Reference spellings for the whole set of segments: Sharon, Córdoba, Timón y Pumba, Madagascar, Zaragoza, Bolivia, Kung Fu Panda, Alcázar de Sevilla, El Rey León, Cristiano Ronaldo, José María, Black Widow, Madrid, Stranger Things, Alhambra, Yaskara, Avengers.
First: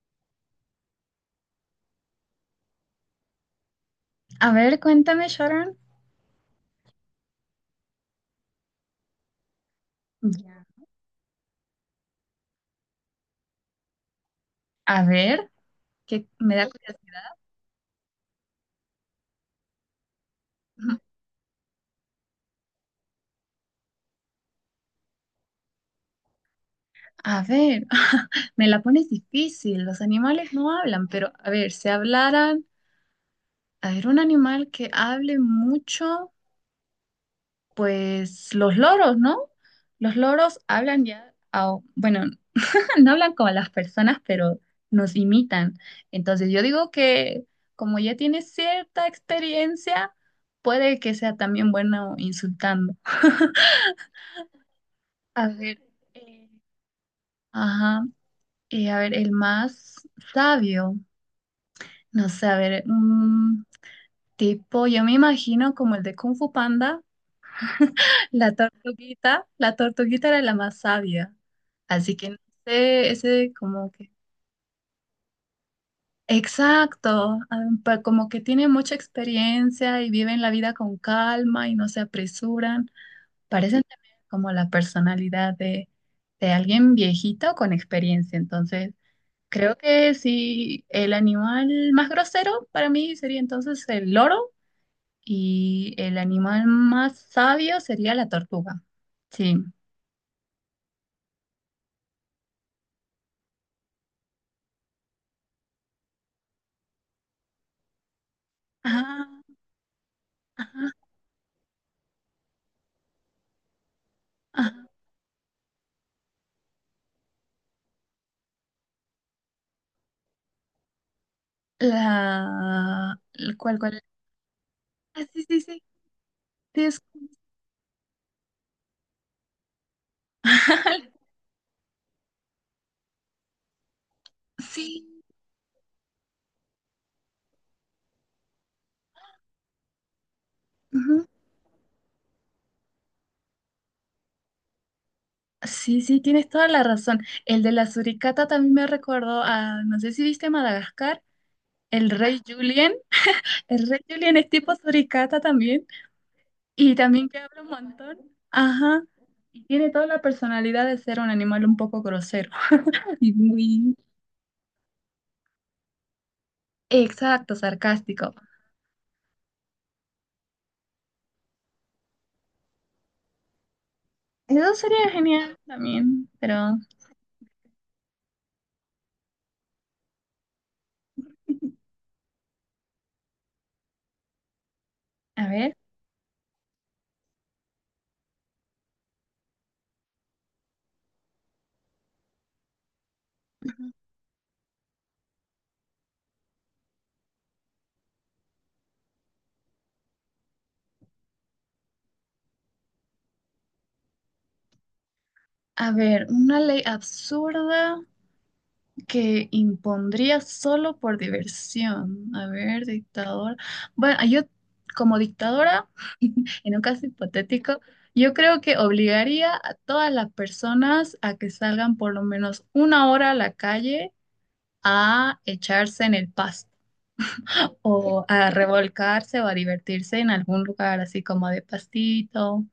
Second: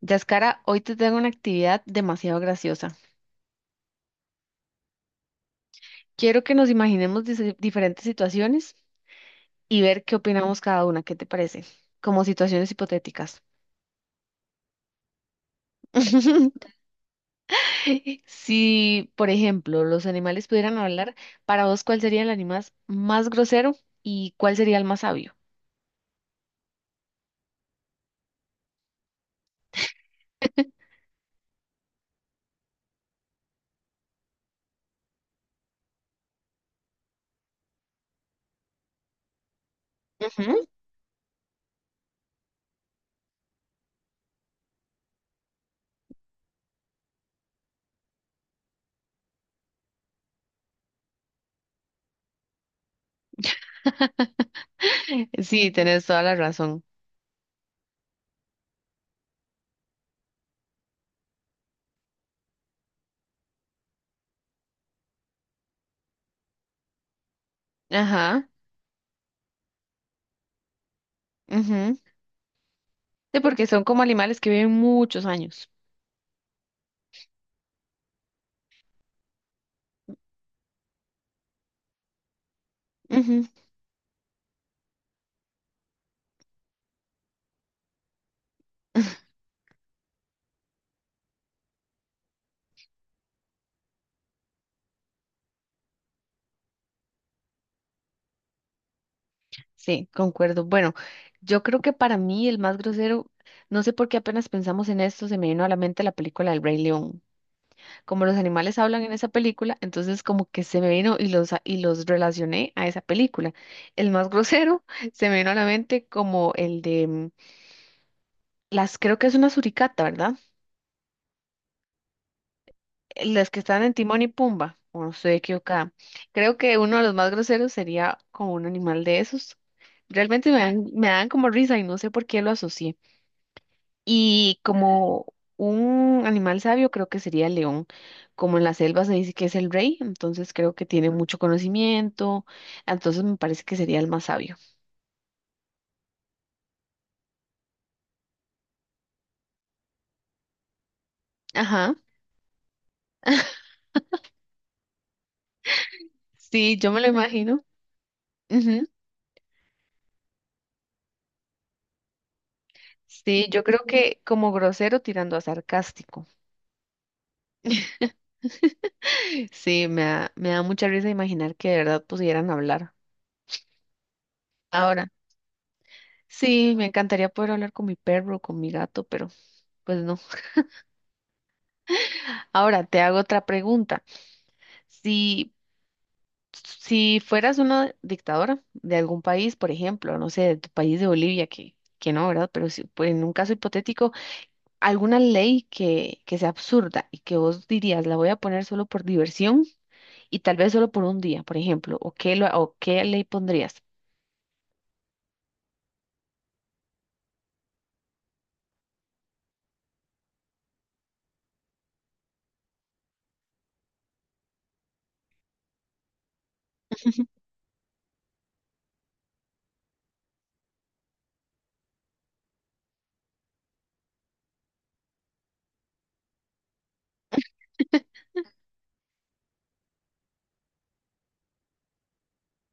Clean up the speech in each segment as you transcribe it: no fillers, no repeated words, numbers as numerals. Yaskara, hoy te tengo una actividad demasiado graciosa. A ver, cuéntame, Sharon. Quiero que nos imaginemos diferentes situaciones y ver qué opinamos Ya. cada una. ¿Qué te parece? Como situaciones hipotéticas. A ver, que me da Pues, curiosidad. Si, por ejemplo, los animales pudieran Ujú. hablar, para vos, ¿cuál sería el animal más grosero y cuál sería el más sabio? A ver, me la pones difícil. Los animales no hablan, pero a ver, si hablaran, a ver, un animal que hable mucho, pues los loros, ¿no? Los Ujú. loros hablan ya, bueno, no hablan como las personas, pero nos imitan. Entonces yo digo que como ya tiene cierta experiencia, puede que sea también bueno insultando. A Sí, ver, tenés toda la eh, razón. ajá, a ver, el más sabio, no sé, a ver, un tipo, yo me imagino como el de Kung Fu Panda, Ajá. La tortuguita era la más sabia, Ujú. así que no sé, Sí, ese porque son como como que, animales que viven muchos años. exacto, como que tiene mucha experiencia y viven la vida con calma y no se apresuran, Ujú. parecen también como la personalidad de alguien viejito con experiencia, entonces. Creo que sí, el animal más grosero para mí sería entonces el loro y el animal más sabio sería la tortuga. Sí. Sí, concuerdo. Bueno, yo creo que para mí el más grosero, no sé por qué apenas pensamos en esto, se me vino a la mente la película El Rey León. Como los animales hablan en esa Ajá, película, entonces como que se me ajá, vino y los, y los relacioné a esa película. El más grosero ajá. se me vino a la mente como el de creo que es una suricata, ¿verdad? La... Las que ¿Cuál, están en cuál? Timón y Pumba, o no Ah, estoy sí, sí, sí. equivocada. Creo que Sí, uno de es- los más groseros sería como un animal de esos. Realmente me dan, me dan como risa y no sé por qué lo asocié. Y sí. como un animal sabio, creo que sería el león. Como en la selva se dice que es el rey, entonces creo que tiene Ujú. mucho conocimiento. Entonces me parece que sería el más sabio. Sí, sí, tienes toda la razón. El de la suricata también me recordó a, no sé si viste Madagascar, Ajá, el rey Julien. El rey Julien es tipo suricata también. sí, yo Y me lo también que habla imagino. un montón. Ujú. Ajá. Y tiene toda la personalidad de ser un animal un poco grosero y Sí, yo creo muy que como grosero tirando a sarcástico. exacto, sarcástico. Sí, me da mucha risa imaginar que de verdad pudieran hablar. Eso sería Ahora, genial también, sí, pero me encantaría poder hablar con mi perro, con mi gato, pero pues no. Ahora te hago otra pregunta. a Si ver, Si fueras una dictadora de algún país, por ejemplo, no sé, de tu país de Bolivia, que no, ¿verdad? Pero si, pues, en un caso hipotético, alguna ley que sea absurda y que vos dirías, la voy a poner solo por diversión y tal vez solo por un día, por ejemplo, o qué ley pondrías? a ver, una ley absurda que impondría solo por diversión. A ver, dictador. Bueno, yo como dictadora, en un caso hipotético, yo creo que obligaría a todas las personas a que salgan por lo menos una hora a la calle a echarse en el pasto o a revolcarse o a divertirse en algún lugar así como de pastito,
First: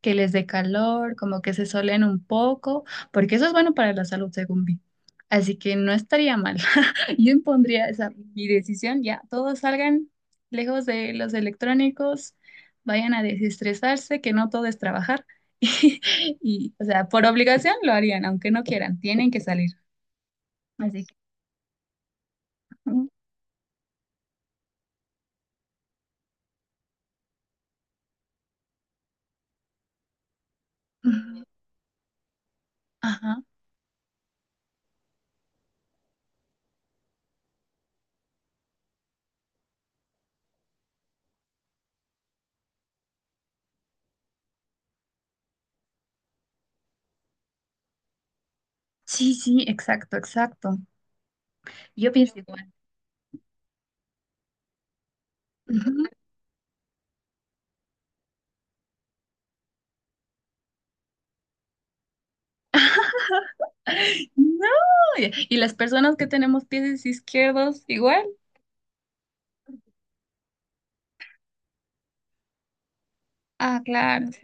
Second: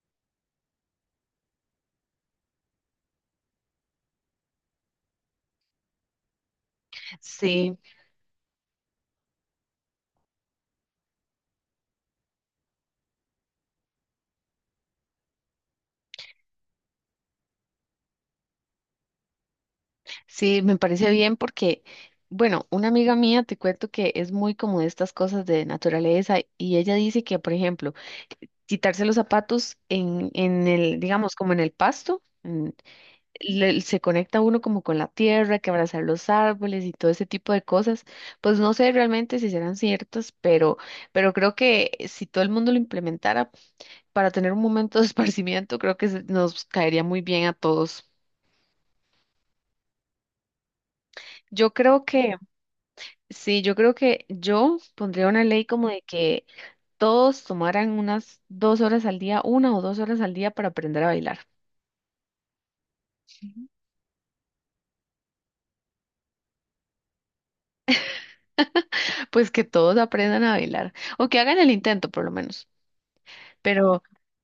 que les dé calor, como que se solen un poco, porque eso es bueno para la salud, según vi. Así que no estaría mal. Yo Sí. impondría esa mi decisión, ya, todos salgan lejos de los electrónicos, vayan a desestresarse, que no todo es trabajar. Y, o sea, por obligación lo harían, aunque no quieran, tienen que salir. Sí, me Así parece que, bien porque, bueno, una mm, amiga mía te cuento que es muy como de estas cosas de naturaleza y ella dice que, por ejemplo, quitarse los zapatos en, el, digamos, como en el pasto, ajá. Se conecta uno como con la tierra, que abrazar los árboles y todo ese tipo de cosas, pues no sé realmente si serán ciertas, pero creo que si todo el mundo lo implementara para tener un momento de esparcimiento, creo que nos caería muy bien a todos. Sí, sí, exacto, exacto. Yo creo Yo que pienso igual. Sí, yo creo que yo pondría una ley como de Ujú. que todos tomaran unas dos horas al día, una o dos horas al día para aprender a bailar. No, y las personas que tenemos pies izquierdos igual. Pues que todos aprendan a bailar o que hagan el intento por lo menos. Ah, Pero claro, sí.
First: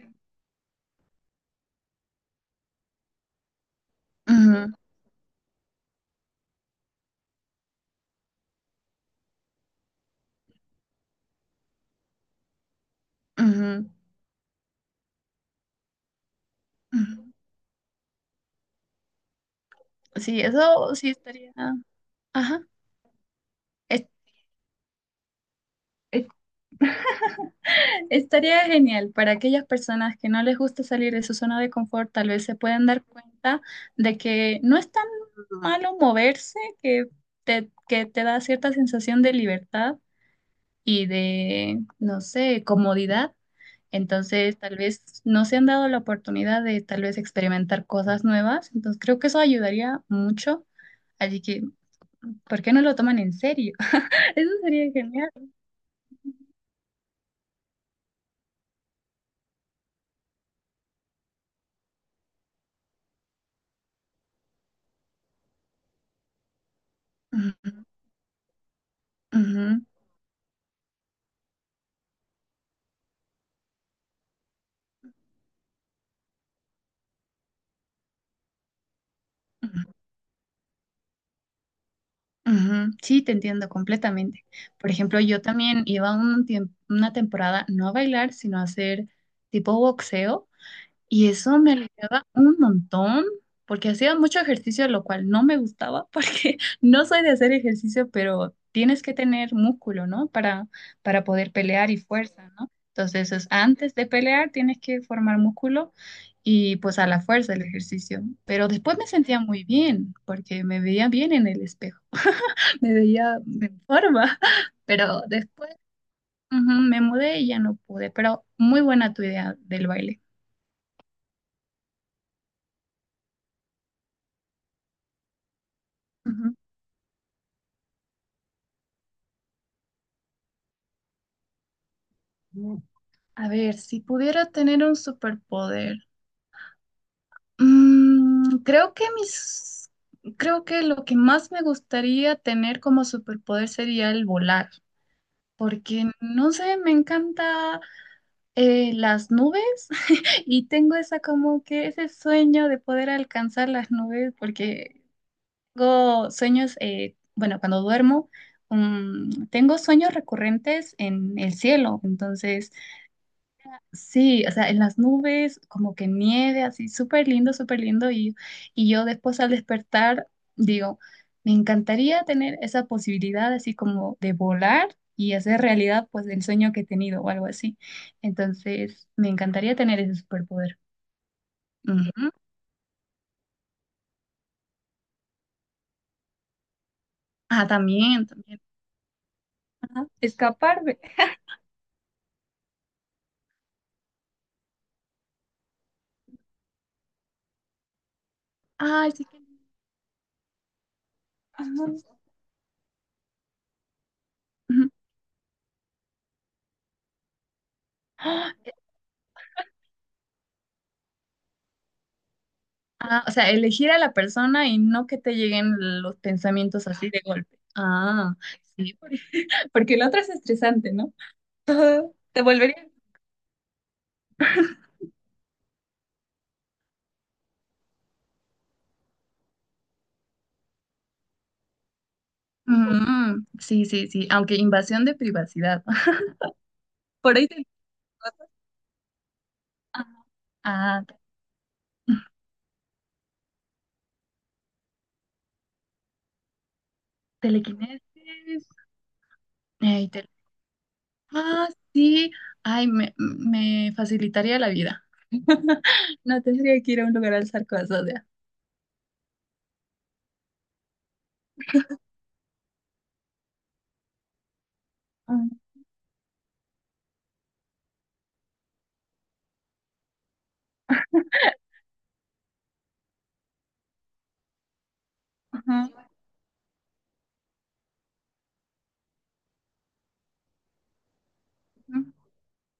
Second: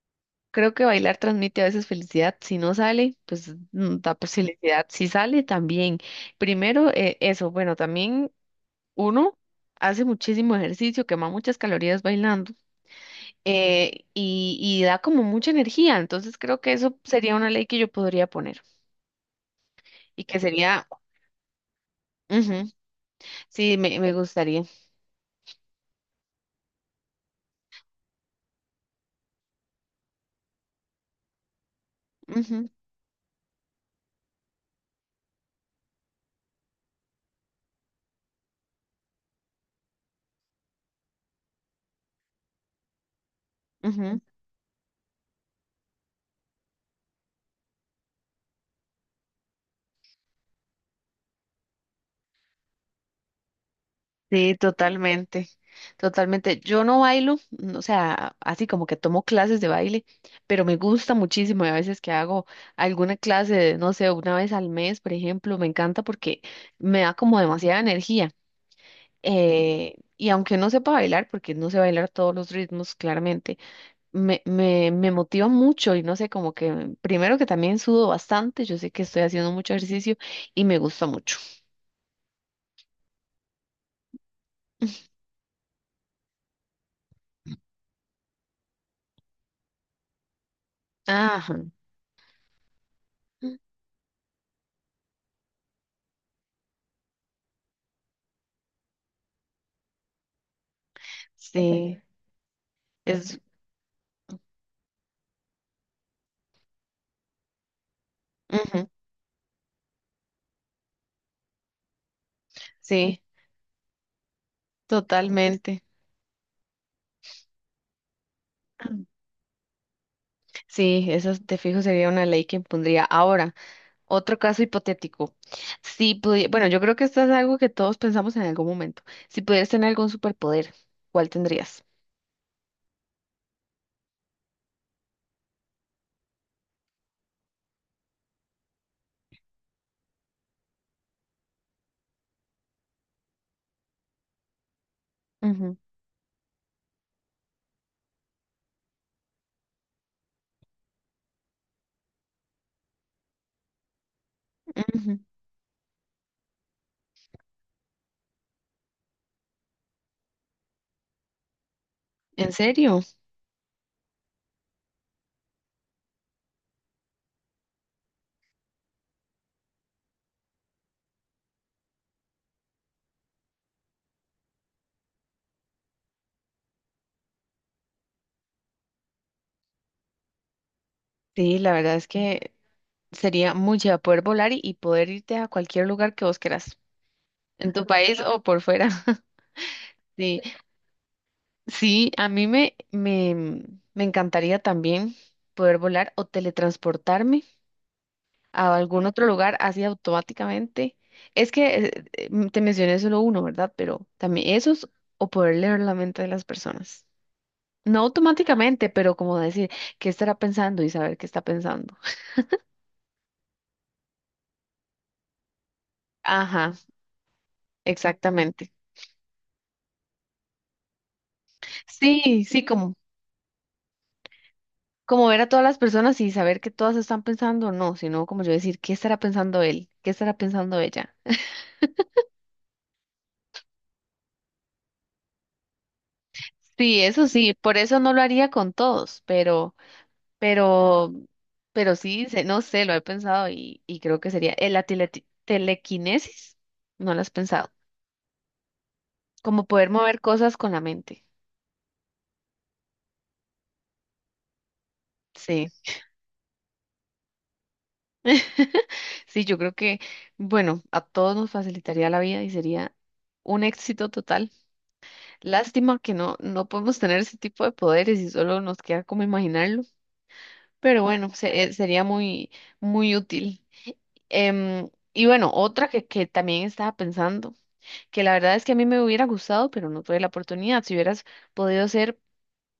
creo que bailar transmite a veces felicidad. Si no sale, pues da pues, Ujú, felicidad. Si sale, también. Primero, eso. Bueno, también uno hace muchísimo ejercicio, quema muchas calorías bailando. ujú, y da como mucha energía. Entonces creo que eso ujú. sería una ley que yo podría poner y que Sí, sería, eso sí estaría. Ajá. ujú, sí, me, Es- me gustaría. es- Estaría genial para aquellas personas que no les gusta salir de su zona de confort, tal vez se Ujú, puedan dar cuenta de que no es tan malo moverse, que te da cierta sensación de libertad y de, no sé, comodidad. ujú. Entonces, tal vez no se han dado la oportunidad de tal vez experimentar cosas nuevas. Entonces, creo que eso ayudaría mucho. Así que, ¿por qué no lo toman en serio? Eso Sí, sería genial. totalmente, totalmente. Yo no bailo, o sea, así como que tomo clases de baile, pero me gusta muchísimo y a veces que hago alguna clase, de, no sé, una vez al mes, por ejemplo, me encanta porque me da como demasiada Ujú, energía. ujú, Y aunque no sepa bailar, porque no sé bailar todos los ritmos, claramente, me motiva mucho y no sé, como que primero que también sudo bastante, yo sé que estoy haciendo mucho ujú, ejercicio y me gusta mucho. ujú. Sí, te entiendo completamente. Por ejemplo, yo también iba un una temporada no a bailar, sino a hacer tipo boxeo. Y Ajá, eso me aliviaba un montón, porque hacía mucho ejercicio, lo cual no me gustaba, porque no soy de hacer ejercicio, pero tienes que tener músculo, ¿no? Para poder pelear sí, y fuerza, ¿no? Entonces, es, es antes de pelear tienes que formar músculo y pues a la fuerza el ejercicio. Pero ujú, después me sentía muy bien, porque me veía bien en el espejo, me sí, veía en forma, pero después totalmente. ujú, me mudé y ya no pude, pero muy buena tu idea del baile. Sí, esa te fijo sería una ley que impondría. Ahora, otro caso hipotético. Si pudi- bueno, yo creo que esto es algo que todos pensamos en algún momento. Si pudieras tener algún superpoder, ¿cuál tendrías? Ujú. A ver, si pudiera tener un superpoder, mm, creo que mis, creo que lo que más me gustaría tener como superpoder sería el volar, Ujú, porque no sé, me encanta las nubes y tengo esa como que ese sueño de poder alcanzar las nubes, porque ujú. tengo sueños, bueno, cuando duermo, tengo sueños recurrentes en el cielo, ¿En entonces serio? sí, o sea, en las nubes, como que nieve, así, súper lindo, súper lindo. Y yo después al despertar digo, me encantaría tener esa posibilidad así como de volar y hacer realidad pues el sueño que he tenido o algo así. Entonces, me encantaría tener ese superpoder. Sí, la verdad es Ujú. que sería muy chévere poder volar y, poder irte a cualquier lugar que vos quieras, Ah, en tu país también, o también. por fuera. Ajá, Sí, escaparme. sí, a mí me encantaría también poder volar o teletransportarme a algún Ay, otro sí que... lugar no. así automáticamente. Es que Ajá, te mencioné solo uno, ¿verdad? Pero también esos ujú. o poder leer la mente de las personas. No automáticamente, pero como decir qué estará pensando y saber qué está pensando. Ah, o sea, elegir a la persona y no que te lleguen los Ajá, pensamientos así de golpe. Ah. exactamente. Sí, porque la otra es estresante, ¿no? Todo te Sí, sí, volvería. como ver a todas las personas y saber que todas están pensando, no, sino como yo decir, ¿qué estará pensando él? ¿Qué estará pensando ella? Mm, sí, sí, sí, aunque invasión de privacidad. Sí, eso Por ahí sí, te... por eso no lo haría con todos, pero, Ah, ah, pero, pero ok. sí, no sé, lo he pensado y creo que sería la telequinesis, no lo has pensado, Telequinesis. como poder Ay, mover cosas con la mente. ah, sí. Ay, me facilitaría la vida. Sí, No tendría que ir a un lugar a alzar cosas ya. sí, yo creo que, bueno, a todos nos facilitaría la vida y sería un éxito total. Ah, Lástima que no podemos tener ese tipo de poderes y solo nos queda como imaginarlo, pero bueno, sería muy, muy útil. Y bueno, otra que, ajá, que también estaba pensando, que la verdad es que a mí me hubiera gustado, pero no tuve la oportunidad. Si hubieras podido ser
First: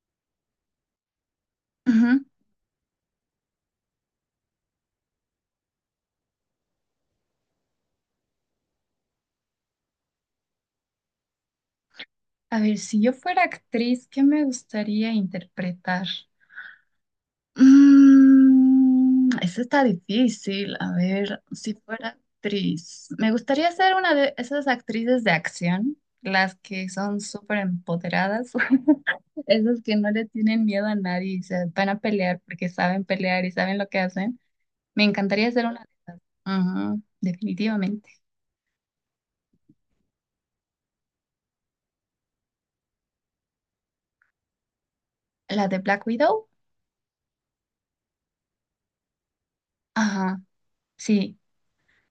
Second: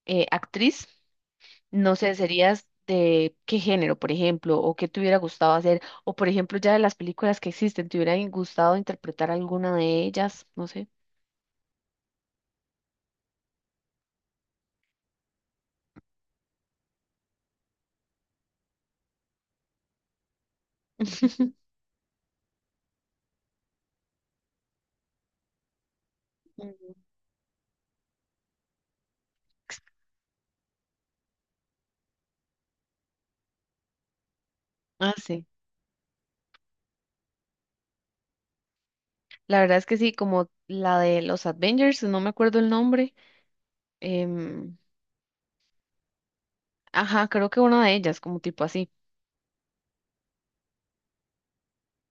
actriz, no sé, ujú. serías de qué género, por ejemplo, o qué te hubiera gustado hacer, o por ejemplo, ya de las películas que existen, ¿te hubiera gustado interpretar alguna de ellas? No sé. A ver, si yo fuera actriz, ¿qué me gustaría interpretar? Mm, eso está difícil. A ver, si fuera actriz. Me gustaría ser una de esas actrices de acción, las Mm. que son súper empoderadas, esas que no le tienen miedo a nadie y se van a pelear porque saben pelear y saben lo que hacen. Me Ah, sí. encantaría ser una. Ajá, definitivamente. La verdad es que sí, como la de los Avengers, no me acuerdo el nombre. em, La de Black Widow. ajá, creo que una de ellas, como tipo así. Ajá, sí,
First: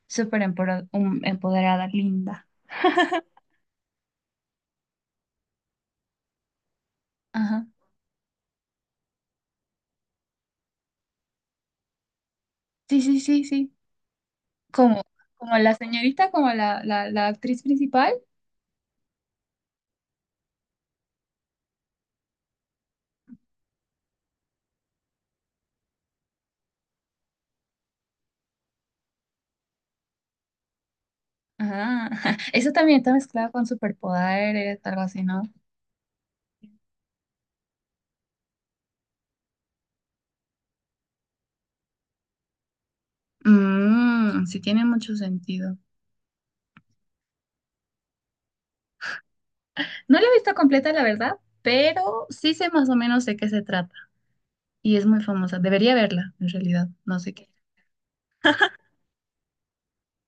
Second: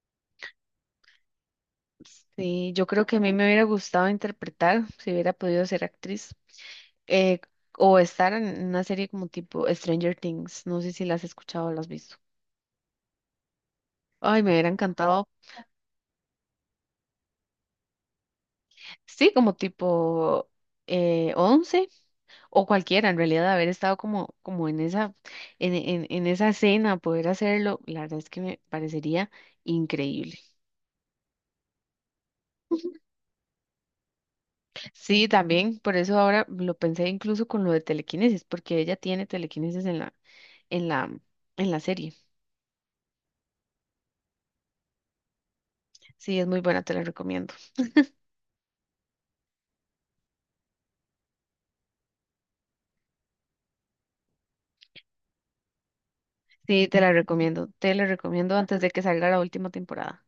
súper empoderada, linda. Sí, yo creo que a mí me hubiera gustado interpretar, si hubiera podido ser actriz, eh, Ajá, o estar en una serie como tipo Stranger Things. No sé si la has escuchado o la has visto. sí, sí, sí, sí. Ay, me hubiera Como, encantado. como la señorita, como la actriz principal. Sí, como tipo 11 o cualquiera, en realidad, haber estado como, en esa, en esa escena, poder hacerlo, la verdad es que me parecería increíble. Ah, eso también está mezclado con superpoderes, algo así, Sí, ¿no? también, por eso ahora lo pensé incluso con lo de telequinesis, porque ella tiene telequinesis en la, en la serie. Mm, sí tiene mucho sentido. Sí, es muy buena, te la recomiendo. No la he visto completa, la verdad, pero sí sé más o menos de qué se trata. Y es muy famosa. Debería verla, en realidad. Sí, No sé qué. Te la recomiendo antes de que salga la última temporada.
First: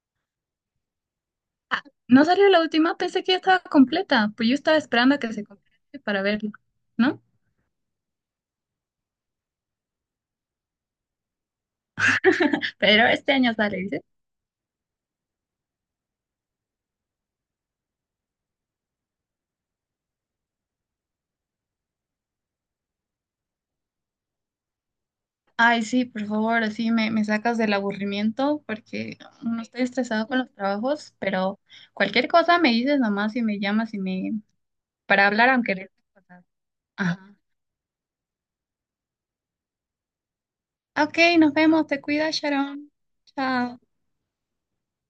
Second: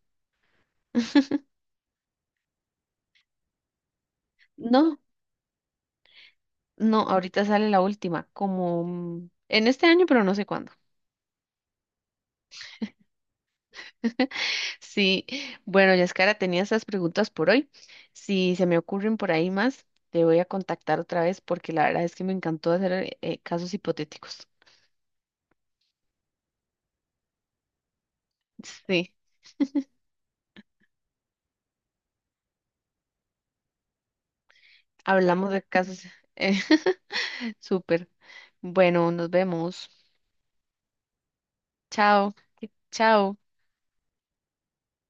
Ah, no salió la última, pensé que ya estaba completa. Pues yo estaba No, esperando a que se complete para verla, no, ¿no? ahorita sale la última, como en este año, pero no sé cuándo. Pero este año sale, Sí, bueno, Yaskara, tenía esas preguntas por hoy. Si se me ocurren por ahí más, te voy a contactar otra vez porque la verdad es que me encantó hacer casos hipotéticos. ay, sí, por favor, así me sacas del aburrimiento Sí. porque no estoy estresado con los trabajos, pero cualquier cosa me dices nomás y me llamas y me para hablar Hablamos de aunque casos. otras cosas. eh, Ajá. súper. Bueno, nos vemos. Ok, nos vemos, te Chao. cuidas, Sharon. Chao. Chao.